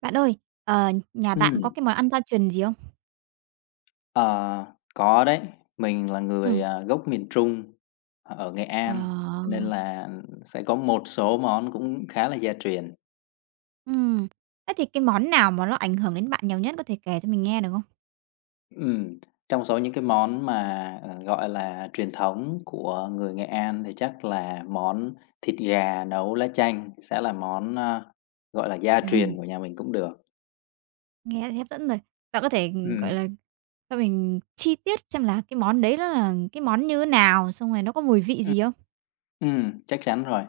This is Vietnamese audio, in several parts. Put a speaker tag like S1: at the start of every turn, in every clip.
S1: Bạn ơi, nhà bạn có
S2: Ừm,
S1: cái món ăn gia truyền gì không?
S2: ờ, có đấy. Mình là người,
S1: Ừm.
S2: gốc miền Trung, ở Nghệ
S1: Ờ,
S2: An, cho nên là sẽ có một số món cũng khá là gia truyền.
S1: ừm. Thế thì cái món nào mà nó ảnh hưởng đến bạn nhiều nhất có thể kể cho mình nghe được không?
S2: Ừm, Trong số những cái món mà, gọi là, truyền thống của người Nghệ An thì chắc là món thịt gà nấu lá chanh sẽ là món, gọi là, gia truyền của nhà mình cũng được.
S1: Nghe thấy hấp dẫn rồi. Bạn có thể, gọi
S2: Ừm.
S1: là, cho mình chi tiết xem là cái món đấy nó là cái món như thế nào, xong rồi nó có mùi vị gì không?
S2: Chắc chắn rồi.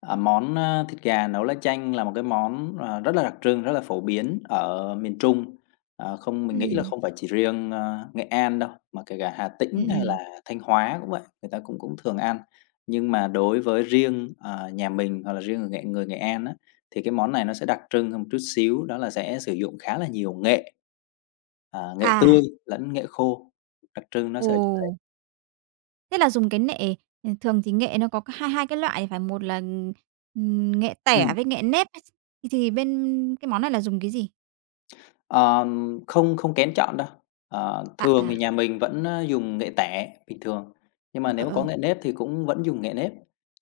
S2: À, món, thịt gà nấu lá chanh là một cái món, rất là đặc trưng, rất là phổ biến ở miền Trung. Không, mình nghĩ là
S1: Ừm,
S2: không phải chỉ riêng, Nghệ An đâu, mà kể cả Hà Tĩnh
S1: ừm,
S2: hay là
S1: ừm.
S2: Thanh Hóa cũng vậy, người ta cũng cũng thường ăn. Nhưng mà đối với riêng, nhà mình hoặc là riêng người Nghệ An á, thì cái món này nó sẽ đặc trưng hơn một chút xíu, đó là sẽ sử dụng khá là nhiều nghệ, nghệ tươi
S1: À,
S2: lẫn nghệ khô, đặc trưng nó
S1: ồ,
S2: sẽ ở chỗ đấy.
S1: thế là dùng cái nệ thường thì nghệ nó có cái hai hai cái loại phải, một là, nghệ tẻ với nghệ nếp ấy, thì bên cái món này là dùng cái gì?
S2: Không, không kén chọn đâu.
S1: À,
S2: Thường
S1: à,
S2: thì nhà mình vẫn, dùng nghệ tẻ bình thường, nhưng mà
S1: ờ,
S2: nếu mà
S1: ờ,
S2: có
S1: ờ.
S2: nghệ nếp thì cũng vẫn dùng nghệ nếp,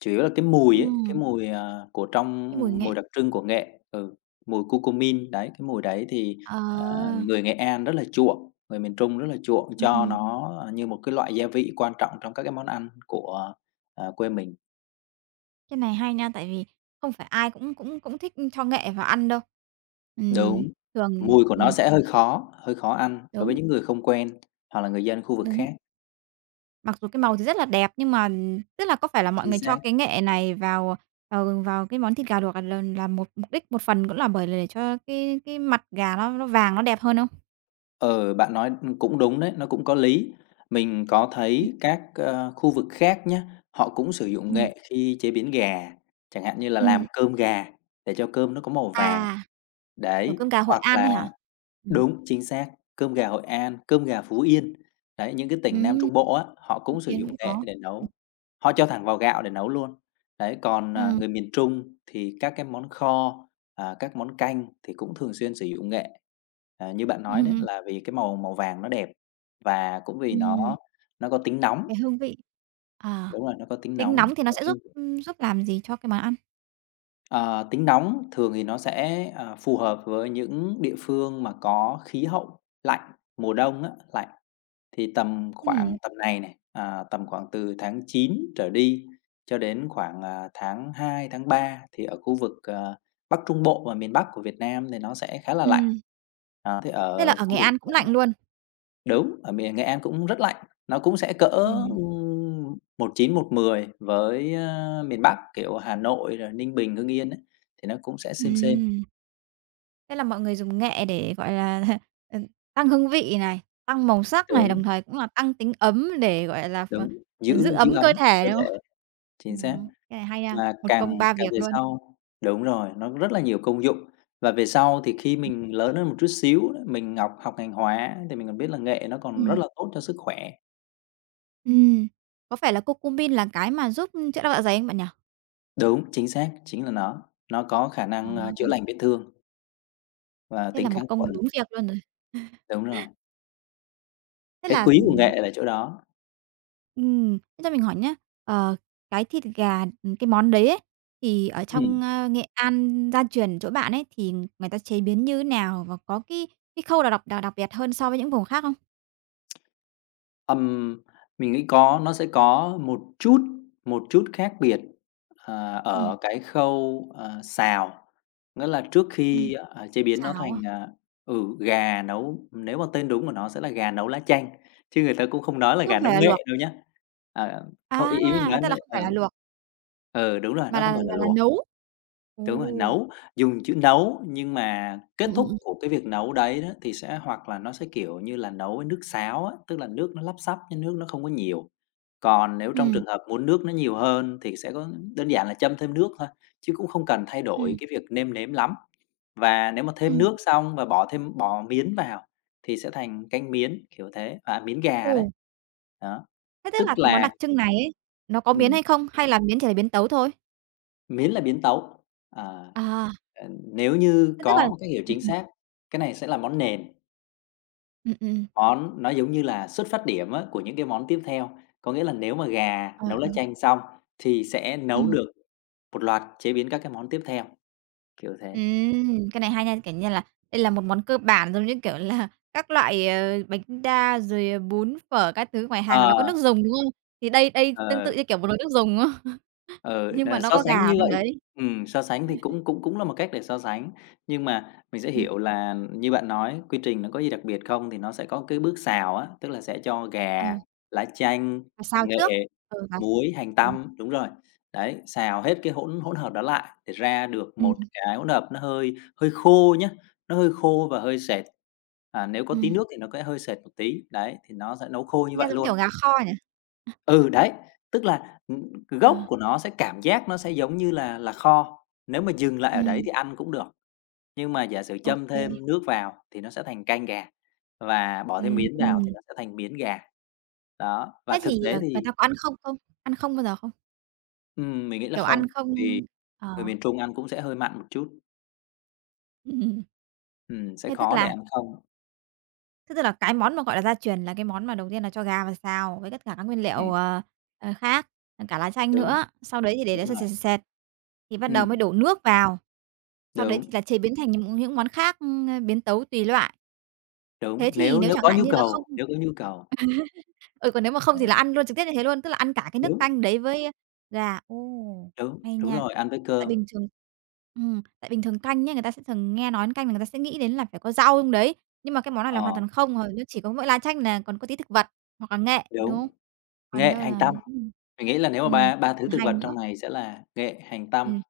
S2: chủ yếu là cái mùi ấy, cái
S1: Ừm,
S2: mùi, của trong
S1: cái mùi nghệ.
S2: mùi đặc trưng của nghệ, mùi curcumin, đấy, cái mùi đấy thì,
S1: Ờ,
S2: người Nghệ An rất là chuộng, người miền Trung rất là chuộng
S1: ừm,
S2: cho
S1: ừm,
S2: nó, như một cái loại gia vị quan trọng trong các cái món ăn của, quê mình.
S1: cái này hay nha, tại vì không phải ai cũng cũng cũng thích cho nghệ vào ăn đâu. Ừm,
S2: Đúng,
S1: thường
S2: mùi của nó sẽ hơi khó ăn đối với
S1: đúng,
S2: những người không quen hoặc là người dân khu vực
S1: đúng,
S2: khác,
S1: mặc dù cái màu thì rất là đẹp nhưng mà tức là có phải là mọi
S2: chính
S1: người cho
S2: xác.
S1: cái nghệ này vào vào vào cái món thịt gà luộc là một mục đích, một phần cũng là bởi là để cho cái mặt gà nó vàng, nó đẹp hơn không?
S2: Ờ, Bạn nói cũng đúng đấy, nó cũng có lý. Mình có
S1: Ừm,
S2: thấy các, khu vực khác nhá, họ cũng sử dụng
S1: ừm,
S2: nghệ khi chế biến gà, chẳng hạn như là làm
S1: ừm,
S2: cơm gà để cho cơm nó có màu vàng,
S1: à, kiểu,
S2: đấy,
S1: cơm gà Hội
S2: hoặc
S1: An
S2: là.
S1: ấy hả? Ừm,
S2: Đúng, chính xác. Cơm gà Hội An, cơm gà Phú Yên, đấy, những cái tỉnh Nam
S1: ừm,
S2: Trung Bộ á, họ
S1: Phú
S2: cũng sử
S1: Yên
S2: dụng
S1: cũng
S2: nghệ
S1: có.
S2: để
S1: Ừm.
S2: nấu, họ cho thẳng vào gạo để nấu luôn. Đấy, còn,
S1: Ừm.
S2: người miền Trung thì các cái món kho, các món canh thì cũng thường xuyên sử dụng nghệ. À, như bạn nói đấy, là vì cái màu màu vàng nó đẹp và cũng vì
S1: Ừm.
S2: nó có tính nóng,
S1: Cái hương vị. Ờ,
S2: đúng rồi, nó có tính
S1: tính
S2: nóng.
S1: nóng thì nó
S2: Và
S1: sẽ
S2: cái
S1: giúp làm gì cho cái món ăn?
S2: ờ, tính nóng thường thì nó sẽ, phù hợp với những địa phương mà có khí hậu lạnh, mùa đông á, lạnh. Thì tầm khoảng
S1: Ừm,
S2: tầm này này, tầm khoảng từ tháng 9 trở đi cho đến khoảng, tháng 2 tháng 3 thì ở khu vực, Bắc Trung Bộ và miền Bắc của Việt Nam thì nó sẽ khá là lạnh.
S1: ừm,
S2: Đó, thì
S1: thế là
S2: ở
S1: ở
S2: khu
S1: Nghệ
S2: vực
S1: An cũng lạnh luôn?
S2: đúng, ở miền Nghệ An cũng rất lạnh, nó cũng sẽ cỡ,
S1: Ừm,
S2: 19, 110 với, miền Bắc, kiểu, Hà Nội rồi Ninh Bình, Hưng Yên ấy, thì nó cũng sẽ xem xem.
S1: ừm, thế là mọi người dùng nghệ để, gọi là, ờ, tăng hương vị này, tăng màu sắc này,
S2: Đúng,
S1: đồng thời cũng là tăng tính ấm để, gọi là,
S2: đúng,
S1: giữ
S2: giữ giữ
S1: ấm
S2: ấm
S1: cơ thể,
S2: cơ
S1: đúng
S2: thể,
S1: không?
S2: chính xác.
S1: Cái này hay nha,
S2: Mà
S1: một công
S2: càng
S1: ba
S2: càng
S1: việc
S2: về
S1: luôn.
S2: sau đúng rồi, nó rất là nhiều công dụng. Và về sau thì khi mình lớn hơn một chút xíu, mình ngọc học ngành hóa thì mình còn biết là nghệ nó còn rất
S1: Ừm,
S2: là tốt cho sức khỏe.
S1: ừm, có phải là curcumin là cái mà giúp chữa đau dạ dày không bạn nhỉ?
S2: Đúng, chính xác, chính là nó. Nó có khả
S1: Ờ,
S2: năng, chữa lành vết thương và
S1: thế
S2: tính
S1: là
S2: kháng
S1: một công
S2: khuẩn.
S1: bốn việc luôn rồi.
S2: Đúng rồi,
S1: Thế
S2: cái
S1: là.
S2: quý của nghệ là chỗ đó.
S1: Thế cho mình hỏi nhá, ờ, cái thịt gà, cái món đấy ấy, thì ở
S2: Ừm.
S1: trong, Nghệ An gia truyền chỗ bạn ấy, thì người ta chế biến như thế nào và có cái khâu nào đặc đặc đặc biệt hơn so với những vùng khác không?
S2: Ừm, mình nghĩ có nó sẽ có một chút, khác biệt,
S1: Ừm.
S2: ở cái khâu, xào. Nghĩa là trước
S1: Ừm,
S2: khi, chế biến nó
S1: xào
S2: thành,
S1: á.
S2: gà nấu, nếu mà tên đúng của nó sẽ là gà nấu lá chanh, chứ người ta cũng không nói là
S1: Không
S2: gà nấu
S1: phải là luộc.
S2: nghệ đâu nhá. À, không,
S1: À,
S2: ý ý mình
S1: hóa
S2: nói
S1: ra là
S2: đấy.
S1: không phải là luộc
S2: Ừ, đúng rồi,
S1: mà
S2: nó
S1: là
S2: không phải là
S1: là là
S2: luộc,
S1: nấu.
S2: đúng rồi,
S1: Ồ.
S2: nấu, dùng chữ nấu nhưng mà kết thúc
S1: Ừm.
S2: của cái việc nấu đấy đó thì sẽ hoặc là nó sẽ, kiểu như là, nấu với nước sáo á, tức là nước nó lắp xắp nhưng nước nó không có nhiều. Còn nếu trong trường hợp muốn nước nó nhiều hơn thì sẽ có đơn giản là châm thêm nước thôi, chứ cũng không cần thay
S1: Ừm,
S2: đổi
S1: ừm,
S2: cái việc nêm nếm lắm. Và nếu mà thêm
S1: ừm.
S2: nước xong và bỏ thêm bò miến vào thì sẽ thành canh miến, kiểu thế, miến gà đấy.
S1: Ồ.
S2: Đó,
S1: Thế tức
S2: tức
S1: là cái món
S2: là.
S1: đặc trưng này ấy, nó có biến
S2: Ừm,
S1: hay không hay là biến chỉ là biến tấu thôi?
S2: Miến là biến tấu. À,
S1: À,
S2: ờ, nếu như
S1: thế tức là.
S2: có một cách hiểu
S1: Ừm,
S2: chính xác, cái này sẽ là món nền,
S1: ừm.
S2: món nó giống như là xuất phát điểm á, của những cái món tiếp theo. Có nghĩa là nếu mà gà
S1: Ờ,
S2: nấu lá
S1: ờ.
S2: chanh xong thì sẽ nấu
S1: Ừm.
S2: được một loạt chế biến các cái món tiếp theo, kiểu thế.
S1: Cái này hay nha, kiểu như là, đây là một món cơ bản giống như, kiểu là, các loại, bánh đa rồi, bún, phở các thứ ngoài hàng là nó có
S2: Ờ,
S1: nước dùng, đúng không? Thì đây đây tương
S2: ờ.
S1: tự như kiểu một nồi nước dùng, đúng không?
S2: Ờ,
S1: Nhưng mà
S2: Nà
S1: nó
S2: so
S1: có
S2: sánh
S1: gà
S2: như
S1: trong
S2: vậy.
S1: đấy.
S2: So sánh thì
S1: Ừm,
S2: cũng cũng cũng là một cách để so sánh, nhưng mà mình sẽ
S1: ừ,
S2: hiểu là như bạn nói, quy trình nó có gì đặc biệt không thì nó sẽ có cái bước xào á, tức là sẽ cho
S1: ờ,
S2: gà, lá chanh,
S1: và xào
S2: nghệ,
S1: trước, ừ, và
S2: muối, hành
S1: ừm,
S2: tăm đúng rồi. Đấy, xào hết cái hỗn hỗn hợp đó lại để ra được một
S1: ừm,
S2: cái hỗn hợp nó hơi hơi khô nhá, nó hơi khô và hơi sệt. À, nếu có tí
S1: ừm,
S2: nước thì nó sẽ hơi sệt một tí, đấy, thì nó sẽ nấu khô như
S1: nghe
S2: vậy
S1: giống kiểu
S2: luôn.
S1: gà kho nhỉ?
S2: Ừ, đấy, tức là,
S1: Ờ,
S2: gốc của nó sẽ cảm giác nó sẽ giống như là kho, nếu mà dừng lại ở đấy thì
S1: ừm,
S2: ăn cũng được, nhưng mà giả sử
S1: ô
S2: châm
S1: kê,
S2: thêm nước vào thì nó sẽ thành canh gà và bỏ thêm miến vào thì
S1: ừm.
S2: nó sẽ thành miến gà. Đó, và
S1: Thế
S2: thực
S1: thì,
S2: tế
S1: người
S2: thì.
S1: ta có ăn không không? Ăn không bao giờ không?
S2: Mình nghĩ là
S1: Kiểu ăn
S2: không,
S1: không
S2: bởi vì
S1: ờ,
S2: người miền Trung ăn cũng sẽ hơi mặn một chút, sẽ
S1: thế tức
S2: khó để
S1: là
S2: ăn không.
S1: Thế tức là cái món mà, gọi là, gia truyền là cái món mà đầu tiên là cho gà vào xào với tất cả các nguyên
S2: Ừm,
S1: liệu, khác, cả lá chanh
S2: Đúng,
S1: nữa, sau đấy thì để
S2: đúng
S1: đấy sệt,
S2: rồi,
S1: sệt, sệt, sệt, thì bắt
S2: ừm,
S1: đầu mới đổ nước vào. Sau đấy
S2: đúng,
S1: thì là chế biến thành những món khác, biến tấu tùy loại.
S2: đúng,
S1: Thế thì
S2: nếu
S1: nếu
S2: nếu
S1: chẳng
S2: có
S1: hạn
S2: nhu
S1: như là không
S2: cầu, nếu có nhu cầu.
S1: ừ, còn nếu mà không
S2: Đấy,
S1: thì là ăn luôn trực tiếp như thế luôn, tức là ăn cả cái nước
S2: đúng,
S1: canh đấy với gà. Ồ,
S2: đúng,
S1: hay
S2: đúng
S1: nha!
S2: rồi, ăn với
S1: Tại
S2: cơm,
S1: bình thường tại bình thường canh nhá, người ta sẽ thường nghe nói đến canh là người ta sẽ nghĩ đến là phải có rau trong đấy, nhưng mà cái món này
S2: ờ,
S1: là hoàn toàn không, nó chỉ có mỗi lá chanh là còn có tí thực vật hoặc là nghệ, đúng không?
S2: đúng,
S1: Còn
S2: nghệ
S1: đâu
S2: hành
S1: là
S2: tăm. Mình nghĩ là nếu mà
S1: ừm,
S2: ba ba thứ thực vật
S1: hành
S2: trong
S1: nữa.
S2: này sẽ là nghệ, hành, tăm.
S1: Ừm.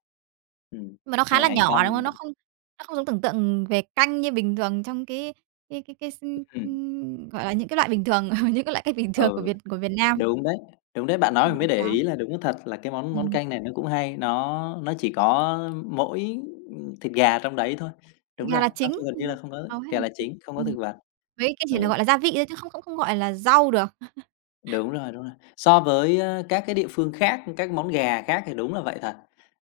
S2: Ừm,
S1: Nhưng mà nó khá
S2: nghệ,
S1: là
S2: hành, tăm
S1: nhỏ, đúng không?
S2: là.
S1: Nó không giống tưởng tượng về canh như bình thường trong cái s
S2: ừm,
S1: gọi là, những cái loại bình thường, những cái loại cách bình thường của
S2: ừ,
S1: Việt Nam.
S2: Đúng đấy, đúng đấy, bạn
S1: Ờ,
S2: nói mình mới
S1: độc
S2: để
S1: đáo.
S2: ý là đúng thật là cái món món
S1: Ừm,
S2: canh này nó cũng hay, nó chỉ có mỗi, thịt gà trong đấy thôi. Đúng
S1: thịt gà
S2: rồi,
S1: là
S2: nó
S1: chính,
S2: không gần như là không có
S1: hầu hết
S2: gà
S1: là
S2: là
S1: thịt.
S2: chính, không có
S1: Ừm.
S2: thực vật.
S1: Mấy cái chỉ
S2: Ừ.
S1: là, gọi là, gia vị thôi chứ không không không gọi là rau được.
S2: Đúng rồi, đúng rồi. So với, các cái địa phương khác, các món gà khác thì đúng là vậy thật.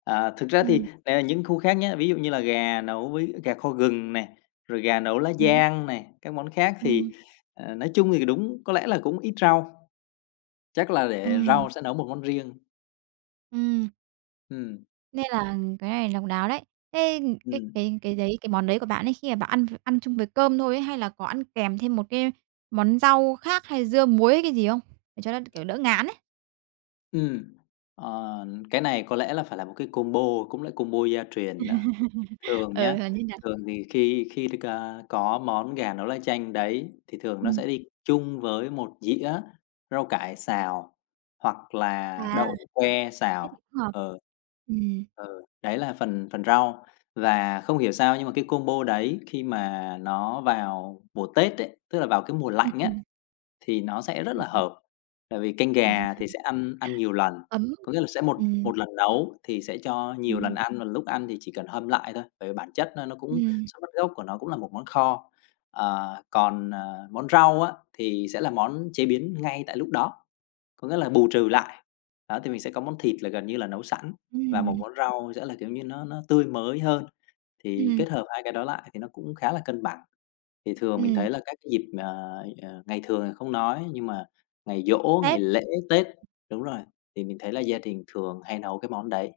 S2: Thực ra thì
S1: Ừm,
S2: nè, những khu khác nhé ví dụ như là gà nấu với gà kho gừng này, rồi gà nấu lá
S1: đúng.
S2: giang này, các món khác thì,
S1: Ừm,
S2: nói chung thì đúng, có lẽ là cũng ít rau, chắc là để rau
S1: ừm,
S2: sẽ nấu một món riêng.
S1: ừm,
S2: Ừm,
S1: nên là cái này độc đáo đấy. Thế
S2: ừm,
S1: cái món đấy của bạn ấy, khi mà bạn ăn ăn chung với cơm thôi ấy, hay là có ăn kèm thêm một cái món rau khác hay dưa muối hay cái gì không? Để cho nó, kiểu, đỡ ngán ấy.
S2: ừm. Cái này có lẽ là phải là một cái combo, cũng là combo gia truyền nữa. Thường nhá,
S1: Ừ, là như nào?
S2: thường thì khi khi được, có món gà nấu lá chanh đấy thì thường nó
S1: Ừm,
S2: sẽ đi chung với một dĩa rau cải xào hoặc là
S1: à,
S2: đậu que
S1: thế thì
S2: xào.
S1: cũng hợp.
S2: Ờ.
S1: Ừm,
S2: Ờ, Đấy là phần phần rau. Và không hiểu sao nhưng mà cái combo đấy khi mà nó vào mùa Tết ấy, tức là vào cái mùa lạnh á,
S1: ừm.
S2: thì nó sẽ rất là hợp, tại vì canh gà thì sẽ ăn ăn nhiều lần,
S1: Ấm.
S2: có nghĩa là sẽ một
S1: Ừm,
S2: một lần nấu thì sẽ cho nhiều lần
S1: ừm,
S2: ăn, và lúc ăn thì chỉ cần hâm lại thôi, bởi vì bản chất nó cũng
S1: ừm,
S2: xuất phát gốc của nó cũng là một món kho. Còn, món rau á, thì sẽ là món chế biến ngay tại lúc đó, có nghĩa là bù trừ lại. Đó, thì mình sẽ có món thịt là gần như là nấu sẵn và một
S1: ừm,
S2: món rau sẽ là, kiểu như, nó tươi mới hơn, thì
S1: ừm,
S2: kết hợp hai cái đó lại thì nó cũng khá là cân bằng. Thì thường mình
S1: ừm.
S2: thấy là các cái dịp mà, ngày thường thì không nói, nhưng mà ngày giỗ,
S1: Thế
S2: ngày lễ, Tết đúng rồi, thì mình thấy là gia đình thường hay nấu cái món đấy.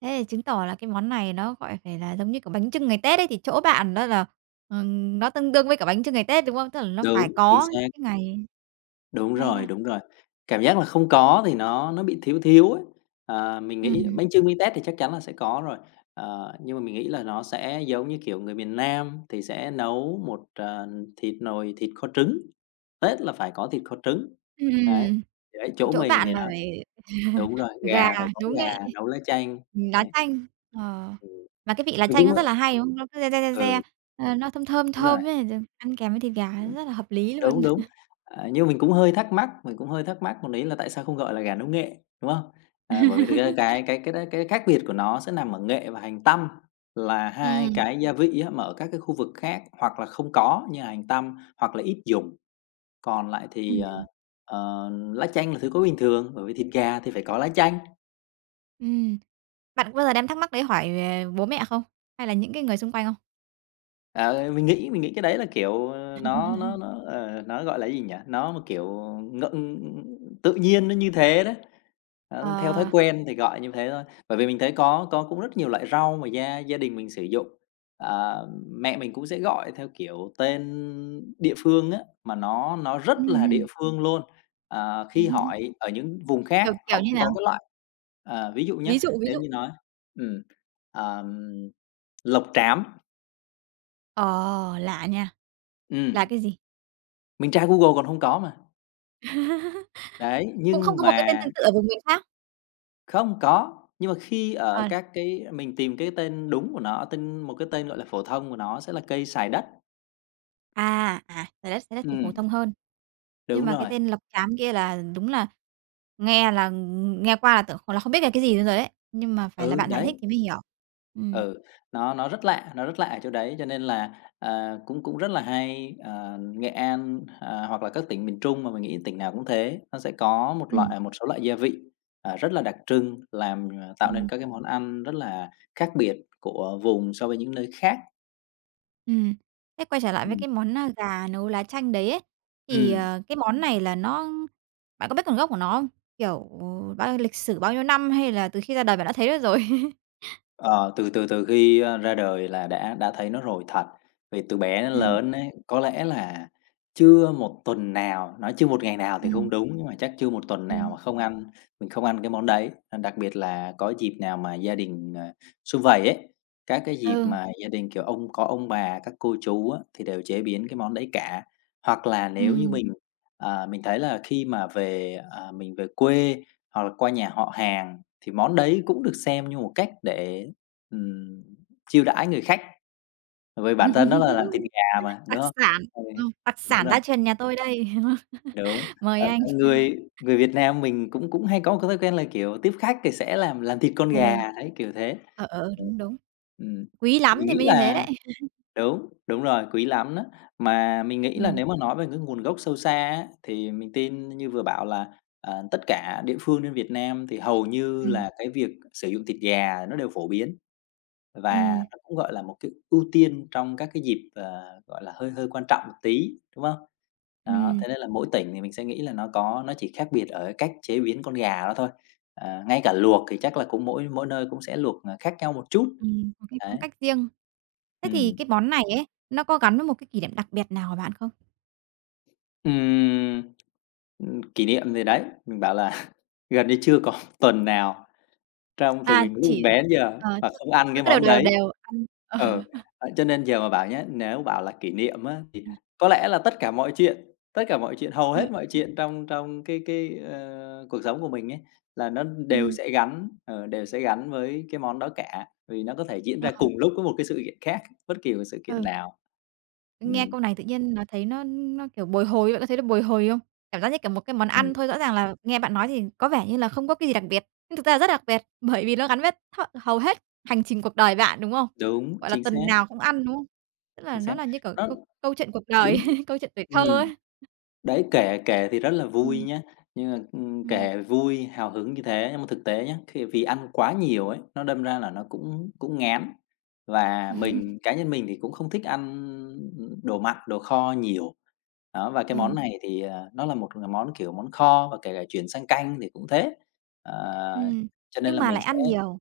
S1: Thế thì chứng tỏ là cái món này nó, phải là giống như kiểu bánh chưng ngày Tết ấy, thì chỗ bạn đó là, nó tương đương với cả bánh chưng ngày Tết, đúng không? Tức là nó phải
S2: Đúng, chính
S1: có những
S2: xác,
S1: cái ngày.
S2: đúng
S1: Hay đó.
S2: rồi, đúng rồi. Cảm giác là không có thì nó bị thiếu thiếu ấy. Mình nghĩ
S1: Ừm,
S2: bánh chưng bánh tét thì chắc chắn là sẽ có rồi, nhưng mà mình nghĩ là nó sẽ giống như, kiểu, người miền Nam thì sẽ nấu một, thịt nồi thịt kho trứng, Tết là phải có thịt kho trứng.
S1: ừm,
S2: Đấy,
S1: ừm,
S2: thì đấy,
S1: thì
S2: chỗ
S1: chỗ
S2: mình
S1: bạn
S2: thì nó
S1: là phải
S2: Đúng rồi,
S1: gà,
S2: gà phải có
S1: đúng
S2: gà
S1: đấy.
S2: nấu lá chanh,
S1: Lá
S2: đấy.
S1: chanh, ờ,
S2: Ừm,
S1: mà cái vị lá
S2: mình
S1: chanh
S2: cũng,
S1: nó
S2: ơ
S1: rất là hay, đúng không? Nó cứ re, re, re, re,
S2: Ừ,
S1: nó thơm thơm
S2: đúng rồi,
S1: thơm ấy, rồi ăn kèm với thịt gà
S2: ừm,
S1: rất là hợp lý
S2: đúng,
S1: luôn.
S2: đúng. Nhưng mình cũng hơi thắc mắc, mình cũng hơi thắc mắc một tí là tại sao không gọi là gà nấu nghệ, đúng không? À, bởi vì thực ra cái đó cái khác biệt của nó sẽ nằm ở nghệ và hành tăm, là hai
S1: Ừm,
S2: cái gia vị á, mà ở các cái khu vực khác hoặc là không có như là hành tăm hoặc là ít dùng. Còn lại thì,
S1: ừm,
S2: lá chanh là thứ có bình thường, bởi vì thịt gà thì phải có lá chanh.
S1: ừm. Bạn có bao giờ đem thắc mắc đấy hỏi, bố mẹ không? Hay là những cái người xung quanh không?
S2: Ờ, mình nghĩ cái đấy là, kiểu, nó nó nó, nó, gọi là, gì nhỉ? Nó một kiểu, ngẫm tự nhiên nó như thế đấy. Đó, theo thói
S1: Ờ.
S2: quen thì gọi như thế thôi. Bởi vì mình thấy có cũng rất nhiều loại rau mà gia gia đình mình sử dụng. Mẹ mình cũng sẽ gọi theo, kiểu, tên địa phương á, mà nó rất là địa
S1: Hưm.
S2: phương luôn. Ờ, khi hỏi ở những vùng khác
S1: Kiểu,
S2: họ
S1: kiểu như
S2: cũng
S1: nào?
S2: có cái loại ví dụ nhé,
S1: Ví dụ, ví
S2: nếu
S1: dụ.
S2: như nói ừm, ờm, lộc trám,
S1: Ờ, lạ nha. Là
S2: ừm.
S1: cái gì?
S2: Mình tra Google còn hông có mà. Đấy,
S1: Cũng không
S2: nhưng
S1: có một cái tên
S2: mà
S1: tương tự ở vùng miền khác?
S2: không có, nhưng mà khi ở
S1: Ờ,
S2: các cái mình tìm cái tên đúng của nó, tên một cái tên, gọi là, phổ thông của nó sẽ là cây sài đất.
S1: à, à, xà lách thì phổ
S2: Ừm,
S1: thông hơn, nhưng
S2: đúng
S1: mà cái
S2: rồi.
S1: tên lộc trám kia là đúng là nghe là nghe qua là tưởng là không biết là cái gì luôn rồi đấy, nhưng mà phải là
S2: Ừ,
S1: bạn giải
S2: đấy,
S1: thích thì mới hiểu. Ừm.
S2: ừ, nó rất lạ, nó rất lạ ở chỗ đấy, cho nên là, à, cũng cũng rất là hay. Ờ, Nghệ An, à, hoặc là các tỉnh miền Trung mà mình nghĩ tỉnh nào cũng thế, nó sẽ có
S1: Ừm,
S2: một số loại gia vị, à, rất là đặc trưng làm, ờ, tạo nên
S1: ừm.
S2: các cái món ăn rất là khác biệt của vùng so với những nơi khác.
S1: Ừm. Thế quay trở lại với
S2: Ừm,
S1: cái món, gà nấu lá chanh đấy ấy, thì,
S2: ừm.
S1: cái món này là bạn có biết nguồn gốc của nó không? Kiểu, ừ, bao lịch sử bao nhiêu năm hay là từ khi ra đời bạn đã thấy được rồi?
S2: Ờ, từ từ từ khi, a, ra đời là đã thấy nó rồi thật. Vì từ bé đến
S1: Ừm,
S2: lớn ấy, có lẽ là chưa một tuần nào, nói chưa một ngày nào thì không
S1: ừm,
S2: đúng, nhưng mà chắc chưa một tuần nào mà
S1: ừm.
S2: không ăn mình không ăn cái món đấy. À, đặc biệt là có dịp nào mà gia đình, sum vầy ấy, các cái dịp
S1: Ừ,
S2: mà gia đình, kiểu, ông có ông bà, các cô chú á, thì đều chế biến cái món đấy cả. Hoặc là nếu như
S1: ừm.
S2: mình, à, mình thấy là khi mà về, à, mình về quê hoặc là qua nhà họ hàng thì món đấy cũng được xem như một cách để, ừm, chiêu đãi người khách, bởi vì bản thân nó là làm thịt gà mà, đúng
S1: Đặc
S2: không?
S1: sản,
S2: Ừ,
S1: đặc
S2: đúng.
S1: sản gia truyền nhà tôi đây.
S2: Đúng,
S1: Mời anh.
S2: người người Việt Nam mình cũng cũng hay có một cái thói quen là, kiểu, tiếp khách thì sẽ làm thịt con
S1: Ừ,
S2: gà, đấy, kiểu thế.
S1: ờ, ờ,
S2: Ừ.
S1: đúng, đúng.
S2: Ừm,
S1: Quý
S2: thì
S1: lắm
S2: mình
S1: thì
S2: nghĩ
S1: mới như thế đấy.
S2: là đúng, đúng rồi, quý lắm đó. Mà mình nghĩ là
S1: Ừm,
S2: nếu mà nói về cái nguồn gốc sâu xa á, thì mình tin như vừa bảo là, ờ, tất cả địa phương trên Việt Nam thì hầu như
S1: ừm,
S2: là cái việc sử dụng thịt gà nó đều phổ biến, và
S1: ừm,
S2: nó cũng, gọi là, một cái ưu tiên trong các cái dịp, ờ, gọi là, hơi hơi quan trọng một tí, đúng không? Đó,
S1: ừm,
S2: thế nên là mỗi tỉnh thì mình sẽ nghĩ là nó có nó chỉ khác biệt ở cái cách chế biến con gà đó thôi. À, ngay cả luộc thì chắc là cũng mỗi mỗi nơi cũng sẽ luộc, à, khác nhau một chút.
S1: có cái
S2: Đấy,
S1: phong cách riêng. Thế thì
S2: ừm.
S1: cái món này ấy, nó có gắn với một cái kỷ niệm đặc biệt nào của bạn không?
S2: Ừm, kỷ niệm thì đấy, mình bảo là gần như chưa có tuần nào trong từ
S1: À,
S2: mình lúc mình
S1: chỉ
S2: bé đến giờ là
S1: tức
S2: không ăn
S1: nó
S2: cái
S1: cứ đều
S2: món
S1: đều, đều
S2: đấy.
S1: đều, ăn
S2: Ờ, à, cho nên giờ mà bảo nhá, nếu bảo là kỷ niệm á, thì có lẽ là tất cả mọi chuyện, tất cả mọi chuyện, hầu
S1: ờ,
S2: hết mọi
S1: ừm,
S2: chuyện trong trong cái, ờ, cuộc sống của mình ấy, là nó đều sẽ gắn, đều sẽ gắn với cái món đó cả, vì nó có thể diễn
S1: ờ,
S2: ra cùng lúc với một cái sự kiện khác, bất kỳ một sự kiện
S1: ừ,
S2: nào. Ừm,
S1: nghe câu này tự nhiên nó thấy nó, kiểu, bồi hồi bạn có thấy nó bồi hồi không? Cảm giác như, kiểu, một cái món
S2: ừm,
S1: ăn thôi rõ ràng là nghe bạn nói thì có vẻ như là không có cái gì đặc biệt, nhưng thực ra là rất đặc biệt, bởi vì nó gắn với hầu hết hành trình cuộc đời bạn, đúng không?
S2: đúng,
S1: Gọi là
S2: chính
S1: tuần
S2: xác,
S1: nào cũng ăn, đúng không? Tức là
S2: chính xác.
S1: nó là như, kiểu,
S2: Nó
S1: câu câu chuyện cuộc đời,
S2: đến,
S1: câu chuyện tuổi thơ
S2: ừm.
S1: ấy.
S2: Đấy, kể kể thì rất là vui
S1: Ừm,
S2: nhá, nhưng mà,
S1: ừm.
S2: kể vui, hào hứng như thế, nhưng mà thực tế nhá, khi vì ăn quá nhiều ấy, nó đâm ra là nó cũng cũng ngán. Và cá nhân mình thì cũng không thích ăn đồ mặn, đồ kho nhiều. Đó, và cái món
S1: Ừ.
S2: này thì, ờ, nó là một món, kiểu, món kho và kể cả chuyển sang canh thì cũng thế. Ờ,
S1: Ừm,
S2: cho nên
S1: nhưng
S2: là
S1: mà
S2: mình
S1: lại
S2: sẽ,
S1: ăn nhiều.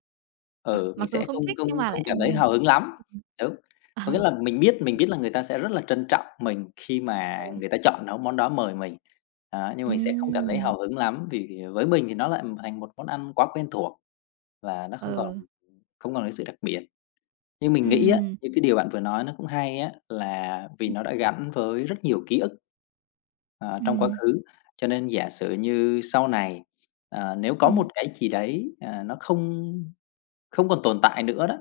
S1: Ờ,
S2: ừ, mình
S1: mặc dù
S2: sẽ
S1: không
S2: không
S1: thích nhưng
S2: không
S1: mà lại
S2: không cảm
S1: ăn
S2: thấy
S1: nhiều.
S2: hào hứng lắm.
S1: Ừm.
S2: Đúng. Có nghĩa là mình biết là người ta sẽ rất là trân trọng mình khi
S1: Ờ.
S2: mà
S1: Ừ.
S2: người ta chọn nấu món đó mời mình, đó, nhưng mình sẽ không cảm thấy
S1: Ừm,
S2: hào hứng lắm vì với mình thì nó lại thành một món ăn quá quen thuộc và nó không còn,
S1: ừ,
S2: không còn cái sự đặc biệt. Nhưng mình nghĩ á,
S1: ừm,
S2: những cái điều bạn vừa nói nó cũng hay á, là vì nó đã gắn với rất nhiều ký ức, ờ, trong quá
S1: ừm,
S2: khứ, cho nên giả sử như sau này, ờ, nếu có
S1: ừm,
S2: một cái gì đấy, ờ, nó không, không còn tồn tại nữa đó,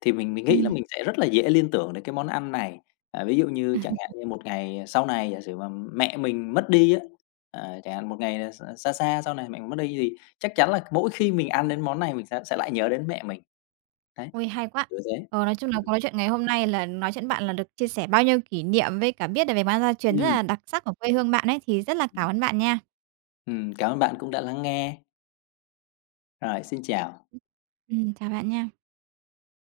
S2: thì mình nghĩ là
S1: ừm.
S2: mình sẽ rất là dễ liên tưởng đến cái món ăn này. À, ví dụ như chẳng hạn như một ngày sau này giả sử mà mẹ mình mất đi á, ờ, chẳng hạn một ngày, ờ, xa xa sau này mẹ mình mất đi thì chắc chắn là mỗi khi mình ăn đến món này mình sẽ lại nhớ đến mẹ mình. Đấy,
S1: Ôi, hay quá!
S2: kiểu thế.
S1: Ờ, nói chung là cuộc nói chuyện ngày hôm nay là nói chuyện với bạn là được chia sẻ bao nhiêu kỷ niệm với cả biết được về món ăn gia truyền rất
S2: Ừm,
S1: là đặc sắc của quê hương bạn ấy, thì rất là cảm ơn bạn nha.
S2: cảm ơn bạn cũng đã lắng nghe. Rồi, xin chào.
S1: Chào bạn nha.